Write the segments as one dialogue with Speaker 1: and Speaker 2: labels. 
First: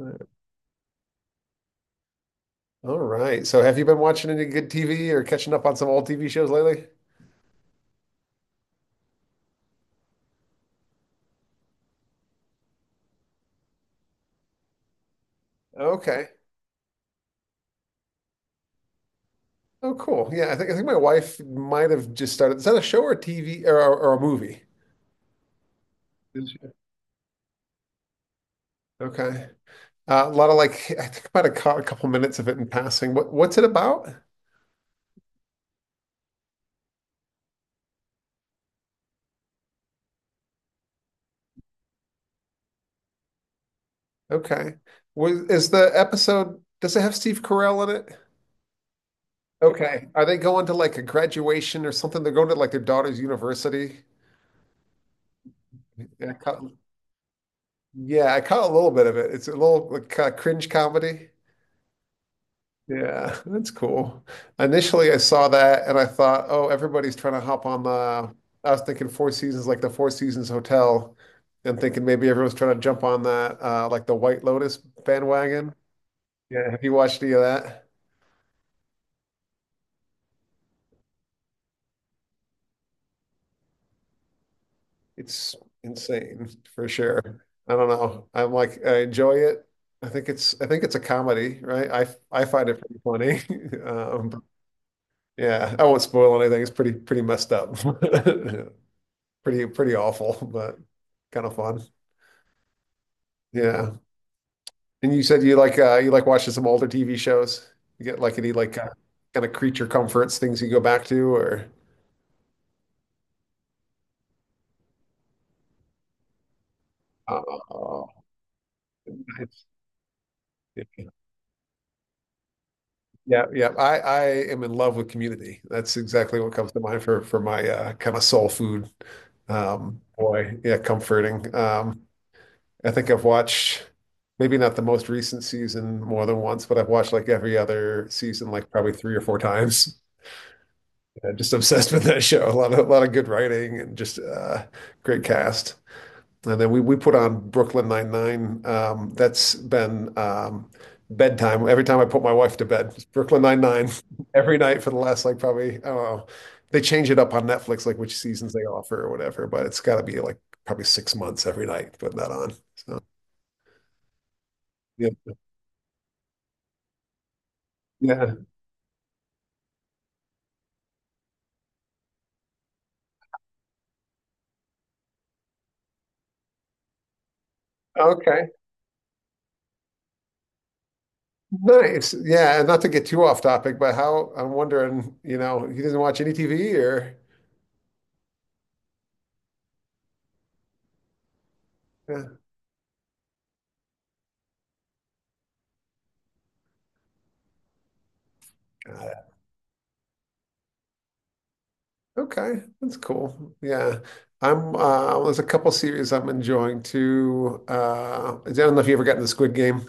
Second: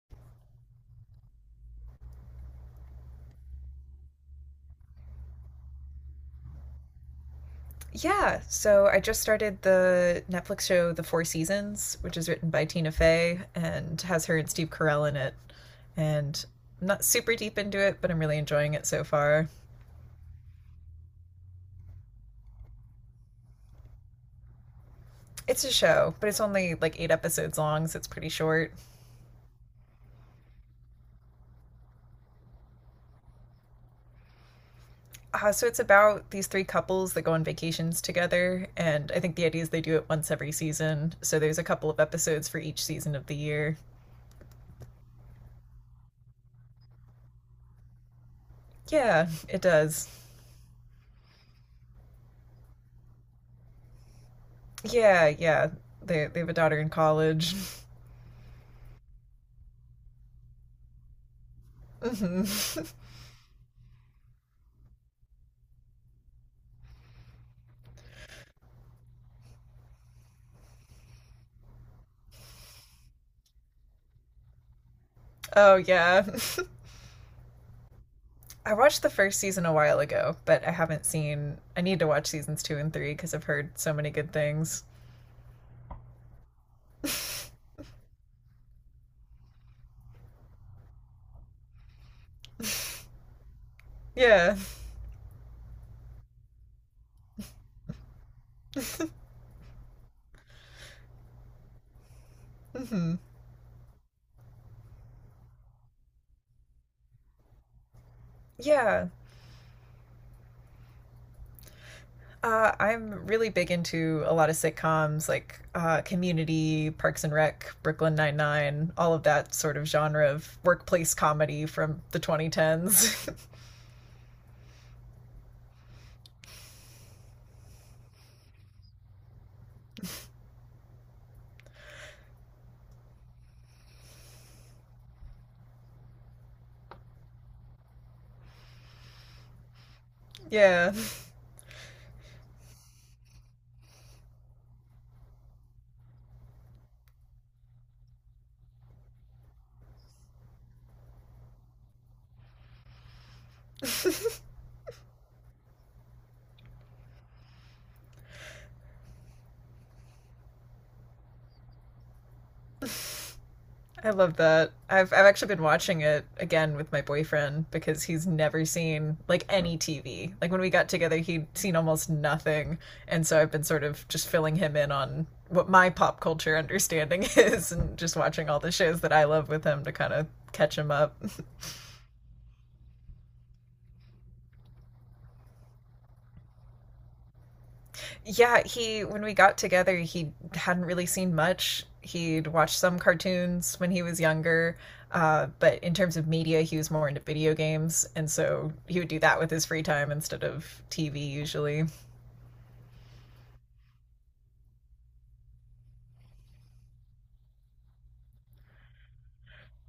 Speaker 1: All right. So have you been watching any good TV or catching up on some old TV shows lately?
Speaker 2: Yeah, so I just started the Netflix show The Four Seasons, which is written by Tina Fey and has her and Steve Carell in it.
Speaker 1: Okay.
Speaker 2: And I'm not super deep into it, but I'm really enjoying it so far.
Speaker 1: Oh, cool. Yeah, I think my wife might have just started. Is that a show or a TV or a movie?
Speaker 2: It's a show, but it's
Speaker 1: Is she?
Speaker 2: only like eight episodes long, so it's pretty short.
Speaker 1: Okay. A lot of like I think about a couple minutes of it in passing. What's it about?
Speaker 2: So it's about these three couples that go on vacations together, and I think the idea is they do it once every season. So there's a couple of episodes for each season of the year.
Speaker 1: Okay. Was is the episode, does it have Steve Carell in it?
Speaker 2: Yeah, it
Speaker 1: Okay.
Speaker 2: does.
Speaker 1: Are they going to like a graduation or something? They're going to like their daughter's university.
Speaker 2: Yeah, yeah. They
Speaker 1: Yeah, I
Speaker 2: they have a
Speaker 1: caught,
Speaker 2: daughter in college.
Speaker 1: yeah, I caught a little bit of it. It's a little like cringe comedy.
Speaker 2: Mhm.
Speaker 1: Yeah, that's cool. Initially, I saw that and I thought, oh, everybody's trying to hop on the. I was thinking Four Seasons, like the Four Seasons Hotel, and thinking maybe everyone's trying to jump on that, like the White Lotus bandwagon.
Speaker 2: Oh yeah.
Speaker 1: Yeah, have you watched any of that?
Speaker 2: I watched the first season a while ago, but I haven't seen I need to watch seasons 2 and 3 cuz I've heard so many good things.
Speaker 1: It's insane for sure. I don't know. I'm like, I enjoy it. I think it's a comedy, right? I find it pretty funny. Um,
Speaker 2: Yeah.
Speaker 1: yeah, I won't spoil anything. It's pretty, pretty messed up. pretty pretty awful, but kind of fun.
Speaker 2: Hmm.
Speaker 1: Yeah. And you said you like watching some older TV shows. You get like any like
Speaker 2: Yeah.
Speaker 1: kind of creature comforts, things you go back to or.
Speaker 2: I'm really big into a lot of sitcoms like Community, Parks and Rec,
Speaker 1: Oh,
Speaker 2: Brooklyn Nine-Nine, all of that
Speaker 1: nice.
Speaker 2: sort of genre of workplace comedy from the 2010s.
Speaker 1: Yeah, yeah. I am in love with Community. That's exactly what comes to mind for my kind of soul food. Boy, yeah, comforting. I think I've watched maybe not the most recent season more than once, but I've watched like every other season like probably three or four times.
Speaker 2: Yeah.
Speaker 1: I'm just obsessed with that show. A lot of good writing and just great cast. And then we put on Brooklyn Nine-Nine. That's been bedtime. Every time I put my wife to bed, it's Brooklyn Nine-Nine every night for the last like probably I don't know. They change it up on Netflix, like which seasons they offer or whatever. But it's got to be like probably 6 months every night putting that on. So
Speaker 2: I love that.
Speaker 1: yeah,
Speaker 2: I've actually been watching it again with my boyfriend because he's
Speaker 1: yeah,
Speaker 2: never seen like any TV. Like when we got together, he'd seen almost nothing, and so I've been sort of just filling him in on what my pop culture understanding is, and just watching
Speaker 1: okay,
Speaker 2: all the shows that I love with him to kind of catch him up.
Speaker 1: nice. Yeah, and not to get too off topic, but how I'm wondering, you know, he doesn't watch any TV or.
Speaker 2: Yeah, he when we got together, he hadn't really seen much.
Speaker 1: Yeah.
Speaker 2: He'd watched some cartoons when he was younger, but in terms of media, he was more into video games, and so he
Speaker 1: Uh,
Speaker 2: would do that with his free time instead of TV usually.
Speaker 1: Okay, that's cool. Yeah. I'm there's a couple series I'm enjoying too. I don't know if you ever got into the Squid Game.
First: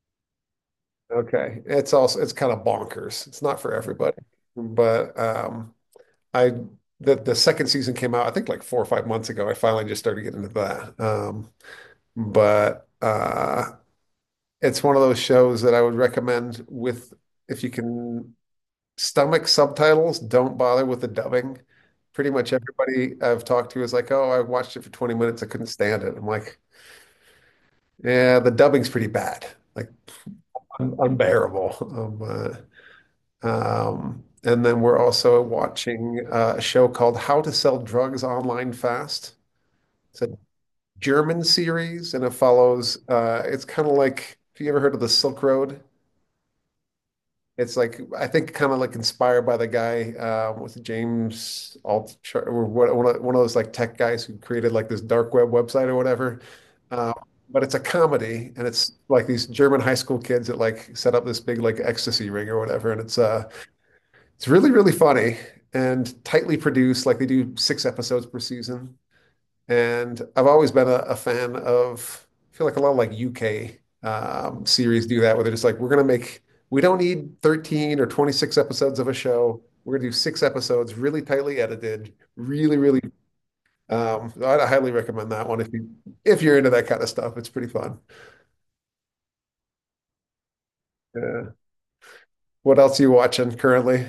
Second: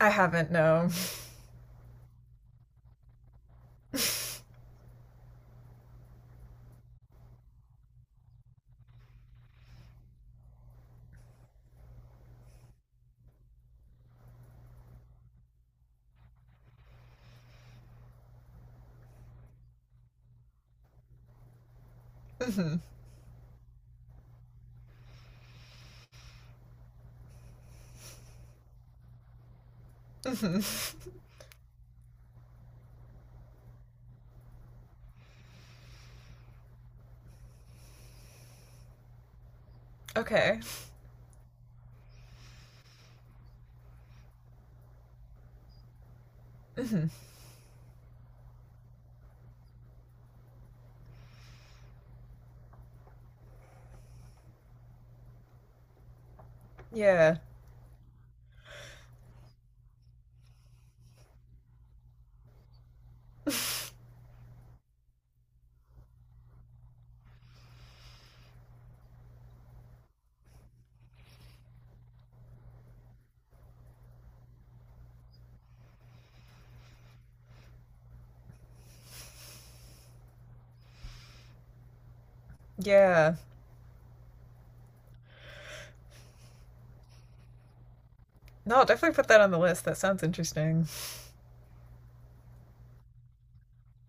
Speaker 2: I haven't, no.
Speaker 1: Okay. It's also, it's kind of bonkers. It's not for everybody. But I the second season came out I think like 4 or 5 months ago. I finally just started getting into that. But it's one of those shows that I would recommend with, if you can stomach subtitles, don't bother with the dubbing. Pretty much
Speaker 2: Hmm.
Speaker 1: everybody I've talked to is like, "Oh, I watched it for 20 minutes. I couldn't stand it." I'm like, "Yeah, the dubbing's pretty bad, like
Speaker 2: Hmm.
Speaker 1: un unbearable." Um, and then we're also watching a show called How to Sell Drugs Online Fast. It's a
Speaker 2: Okay.
Speaker 1: German series, and it follows. It's kind of like, have you ever heard of the Silk Road?
Speaker 2: Hmm.
Speaker 1: It's like I think kind of like inspired by the guy with James Altucher or what, one of those like tech guys who created like this dark web website or whatever. Uh,
Speaker 2: Yeah.
Speaker 1: but it's a comedy, and it's like these German high school kids that like set up this big like ecstasy ring or whatever, and it's really really funny and tightly produced. Like they do six episodes per season. And I've always been a fan of, I feel like a lot of like UK series do that, where they're just like, we're going to make, we don't need 13 or 26 episodes of a show. We're going to do six episodes, really tightly edited, really, really.
Speaker 2: Yeah.
Speaker 1: I highly recommend that one if you're into that kind of stuff. It's pretty fun.
Speaker 2: No, I'll definitely put that on the list. That sounds interesting.
Speaker 1: Yeah. What else are you watching currently?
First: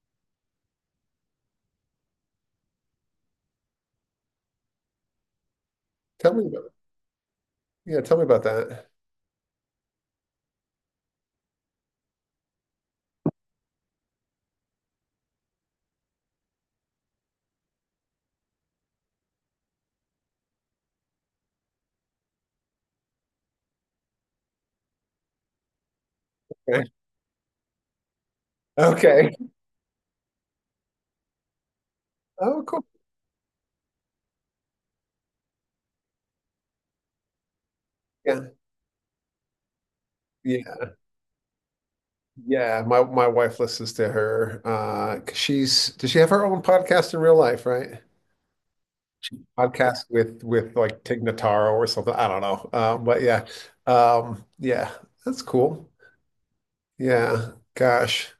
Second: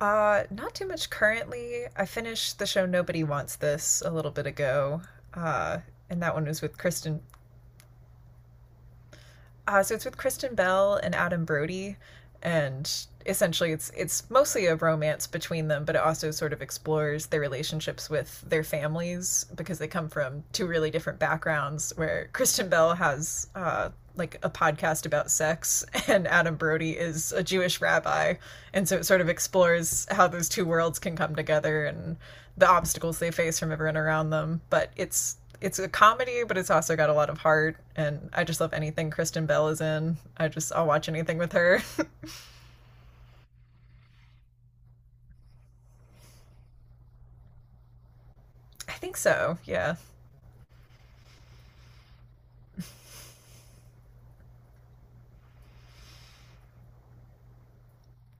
Speaker 2: Not too much currently. I finished the show Nobody Wants This a little bit ago. Uh, and
Speaker 1: Tell
Speaker 2: that one
Speaker 1: me
Speaker 2: was
Speaker 1: about, it.
Speaker 2: with Kristen.
Speaker 1: Yeah, tell me about that.
Speaker 2: So it's with Kristen Bell and Adam Brody, and essentially it's mostly a romance between them, but it also sort of explores their relationships with their families because they come from two really different backgrounds. Where Kristen Bell has like a podcast about sex, and Adam
Speaker 1: Okay.
Speaker 2: Brody is a Jewish rabbi, and so it sort of
Speaker 1: Okay.
Speaker 2: explores how those two worlds can come together and
Speaker 1: Oh,
Speaker 2: the
Speaker 1: cool.
Speaker 2: obstacles they face from everyone around them. But it's a comedy, but it's also got a lot of heart. And I
Speaker 1: Yeah.
Speaker 2: just love anything Kristen Bell is in. I just
Speaker 1: Yeah.
Speaker 2: I'll watch anything with her.
Speaker 1: Yeah, my wife listens to her. 'Cause she's does she have her own podcast in real life, right?
Speaker 2: I think so. Yeah,
Speaker 1: Podcast with like Tig Notaro or something. I don't know. Yeah, that's cool. Yeah, gosh,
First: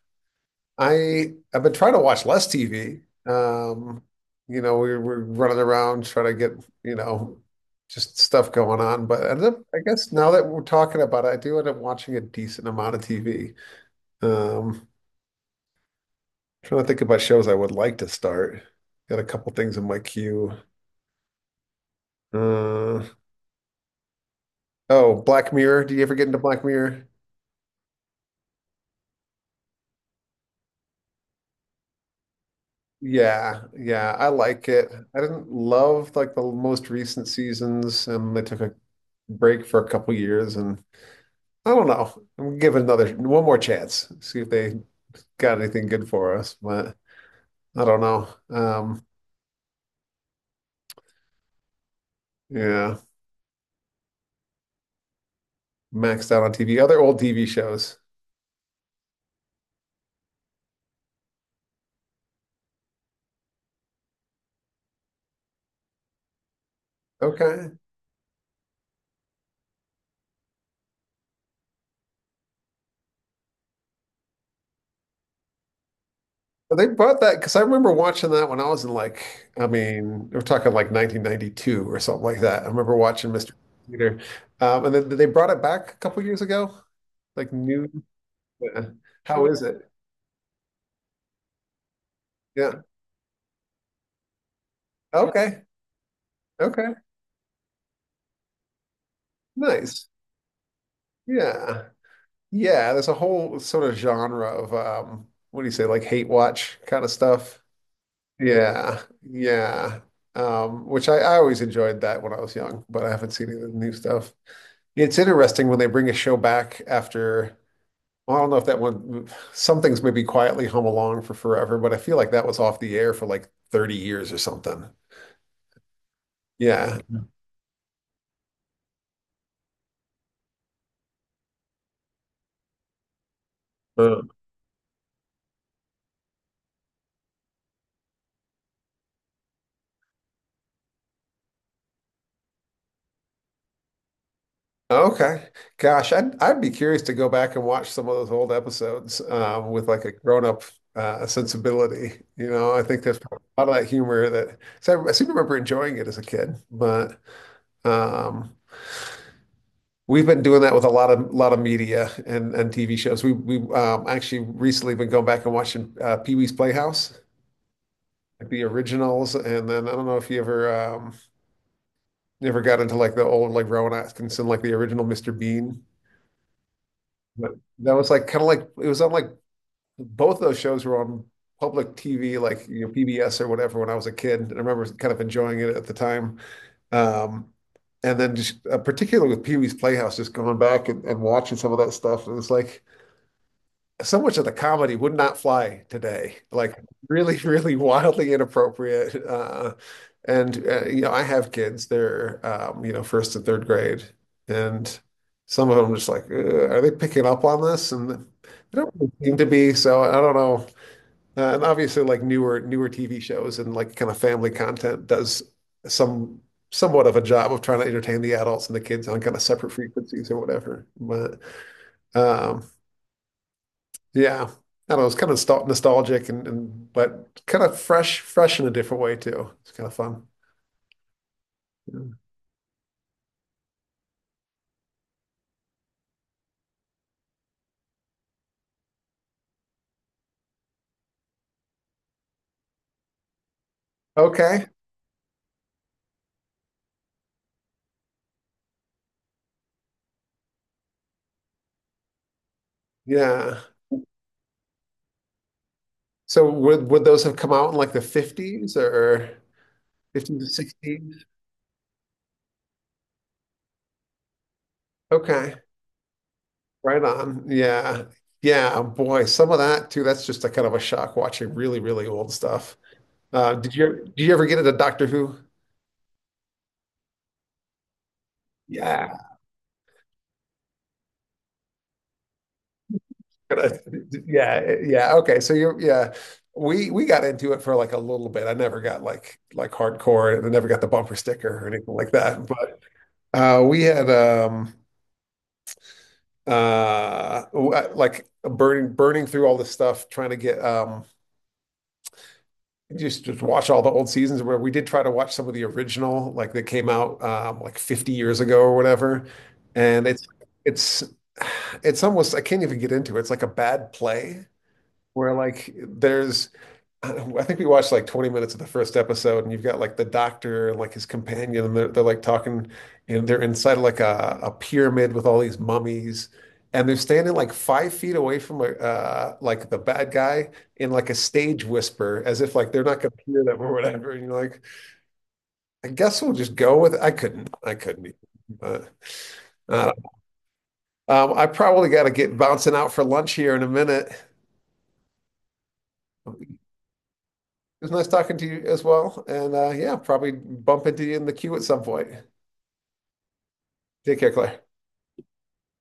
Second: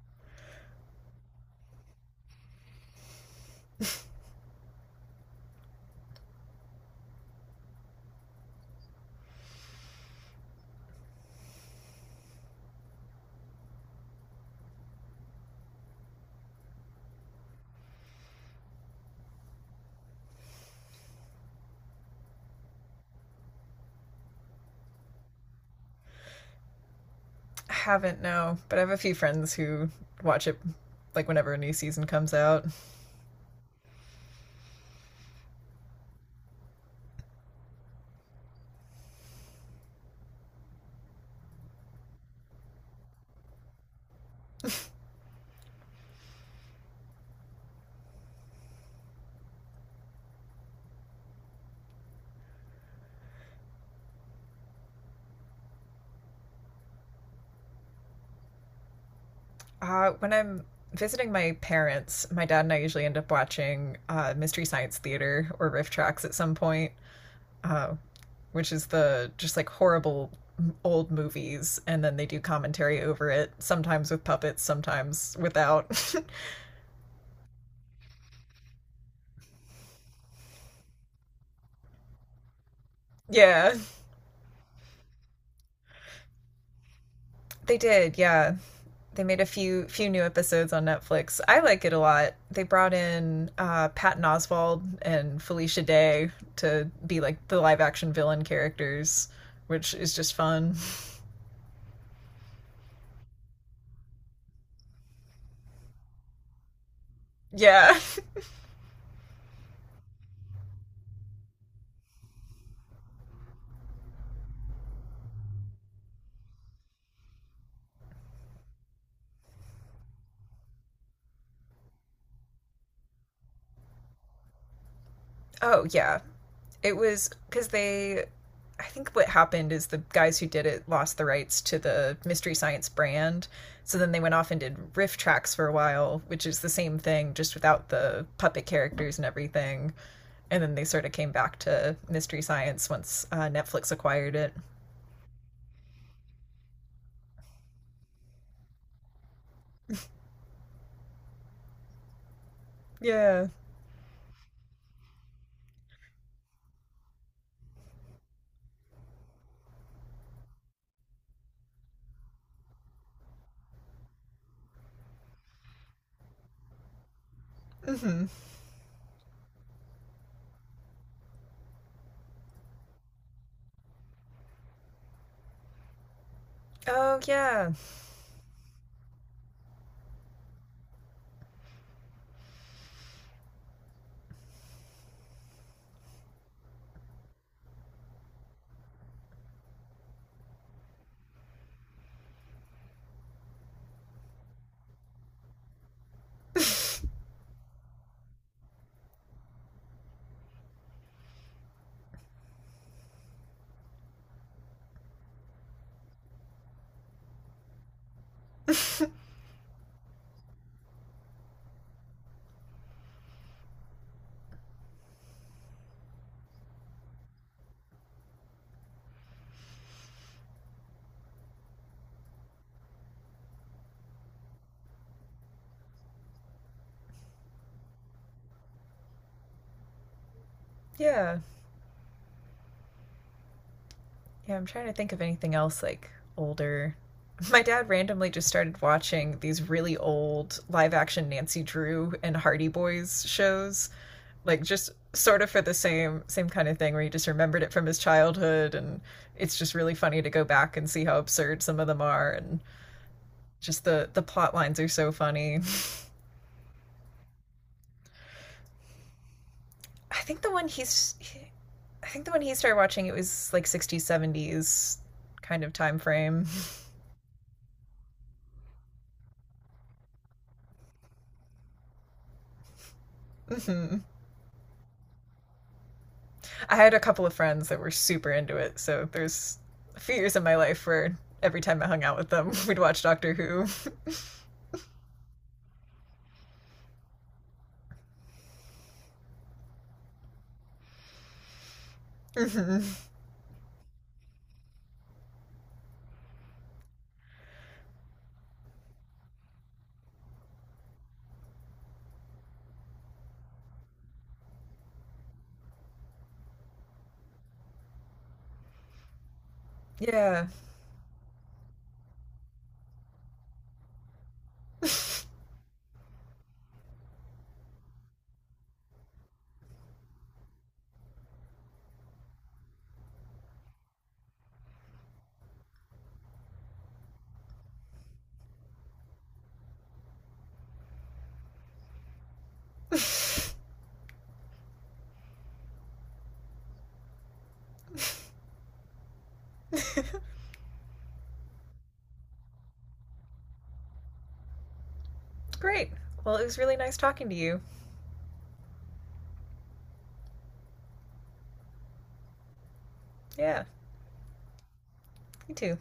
Speaker 1: I've been trying to watch less TV. You know, we're running around trying to get you know just stuff going on. But I, don't- I guess now that we're talking about it, I do end up watching a decent amount of TV. Um, Trying to think about shows I would like to start. Got a couple things in my queue. Uh, oh, Black Mirror. Did you ever get into Black Mirror?
Speaker 2: I haven't, no, but I have a few friends who watch it like whenever a new season comes out.
Speaker 1: Yeah, yeah, I like it. I didn't love like the most recent seasons, and they took a break for a couple years, and I don't know. I'm gonna give it another one more chance, see if they got anything good for us. But I don't know. Yeah, maxed out on TV. Other old TV shows.
Speaker 2: When I'm visiting my parents, my dad and I usually end up watching Mystery Science Theater or Riff Tracks at some point.
Speaker 1: Okay.
Speaker 2: Um, which is the just like horrible old movies, and then they do commentary over it, sometimes with puppets, sometimes without.
Speaker 1: They bought that because I remember watching that when I was in like, I mean, we're talking like 1992 or something like that. I remember watching Mr.
Speaker 2: Yeah,
Speaker 1: Peter. And then they brought it back a couple years ago, like
Speaker 2: they
Speaker 1: new.
Speaker 2: did. Yeah,
Speaker 1: Yeah.
Speaker 2: they made a
Speaker 1: How is
Speaker 2: few
Speaker 1: it?
Speaker 2: few new episodes on Netflix. I like it a lot. They
Speaker 1: Yeah.
Speaker 2: brought in Patton Oswalt and
Speaker 1: Okay.
Speaker 2: Felicia Day to
Speaker 1: Okay.
Speaker 2: be like the live action villain characters, which
Speaker 1: Nice.
Speaker 2: is just fun.
Speaker 1: Yeah. Yeah. There's a whole sort of genre of, what do you say, like hate watch kind of stuff.
Speaker 2: Yeah.
Speaker 1: Yeah. Yeah. Which I always enjoyed that when I was young, but I haven't seen any of the new stuff. It's interesting when they bring a show back after, well, I don't know if that one, some things maybe quietly hum along for forever, but I feel like that was off the air for like 30 years or something.
Speaker 2: Oh yeah. It
Speaker 1: Yeah.
Speaker 2: was because they I think what happened is the guys who did it lost the rights to the Mystery Science brand. So then they
Speaker 1: Uh,
Speaker 2: went off and did riff tracks for a while, which is the same thing, just without the puppet characters and everything. And then they sort of came back to Mystery Science once Netflix acquired it.
Speaker 1: Okay. Gosh, I'd be curious to go back and watch some of those old episodes with like a grown-up sensibility. You know, I think there's a
Speaker 2: Yeah.
Speaker 1: lot of that humor that so I seem to remember enjoying it as a kid, but um, we've been doing that with a lot of media and TV shows. We've actually recently been going back and watching Pee-wee's Playhouse,
Speaker 2: Mm-hmm.
Speaker 1: like the originals. And then I don't know if you ever got into like the old like Rowan Atkinson, like the original Mr. Bean.
Speaker 2: Oh,
Speaker 1: But
Speaker 2: yeah.
Speaker 1: that was like kind of like it was on like both those shows were on public TV, like you know PBS or whatever when I was a kid. And I remember kind of enjoying it at the time. Um, And then just particularly with Pee-wee's Playhouse, just going back and watching some of that stuff. And it's like so much of the comedy would not fly today. Like really, really wildly inappropriate. And you know, I have kids. They're first and third grade, and some of them just like, are they picking up on this?" And they don't really seem to be. So I don't know. And obviously, like newer TV shows and like kind of family content does some somewhat of a job of trying to entertain the adults and the kids on kind of separate frequencies or whatever. But um, yeah. I don't know. It's kind of nostalgic and but kind of fresh, fresh in a different way too. It's kind of fun.
Speaker 2: Yeah.
Speaker 1: Yeah.
Speaker 2: Yeah, I'm trying to think of anything else like older. My dad randomly just started watching these really old live action Nancy Drew and Hardy Boys shows, like
Speaker 1: Okay.
Speaker 2: just sort of for the same kind of thing where he just remembered it from his childhood and it's just really funny to go back and see how absurd some of them are and
Speaker 1: Yeah.
Speaker 2: just the plot lines are so funny.
Speaker 1: So would those have come out in like the 50s or
Speaker 2: I
Speaker 1: 50s
Speaker 2: think
Speaker 1: to
Speaker 2: the one he's
Speaker 1: 60s?
Speaker 2: I think the one he started watching it was like 60s 70s
Speaker 1: Okay.
Speaker 2: kind of time frame.
Speaker 1: Right on. Yeah. Yeah, boy, some of that too. That's just a kind of a shock watching really, really old stuff. Uh, did you did you ever get into Doctor Who?
Speaker 2: I had a couple of friends that were super into it, so
Speaker 1: Yeah.
Speaker 2: there's a few years in my life where every time I hung out with them, we'd watch Doctor Who.
Speaker 1: yeah, yeah. Okay, so you're yeah. We got into it for like a little bit. I never got like hardcore. And I never got the bumper sticker or anything like that. But
Speaker 2: Hmm.
Speaker 1: we had like burning through all this stuff, trying to get just watch all the old seasons. Where we did try to watch some of the original, like that came out like 50 years ago or whatever. And
Speaker 2: Yeah.
Speaker 1: it's it's almost I can't even get into it. It's like a bad play where like there's I don't know, I think we watched like 20 minutes of the first episode, and you've got like the doctor and like his companion, and they're like talking, and they're inside of like a pyramid with all these mummies, and they're standing like 5 feet away from like the bad guy in like a stage whisper, as if like they're not going to hear them or whatever. And you're like, I guess we'll just go with it. I couldn't even. But uh, I probably got to get bouncing out for lunch here in a minute. It
Speaker 2: Great. Well, it was really nice talking to you.
Speaker 1: was nice talking to you as well, and yeah, probably bump into you in the queue at some point.
Speaker 2: Yeah,
Speaker 1: Take care, Claire.
Speaker 2: you too.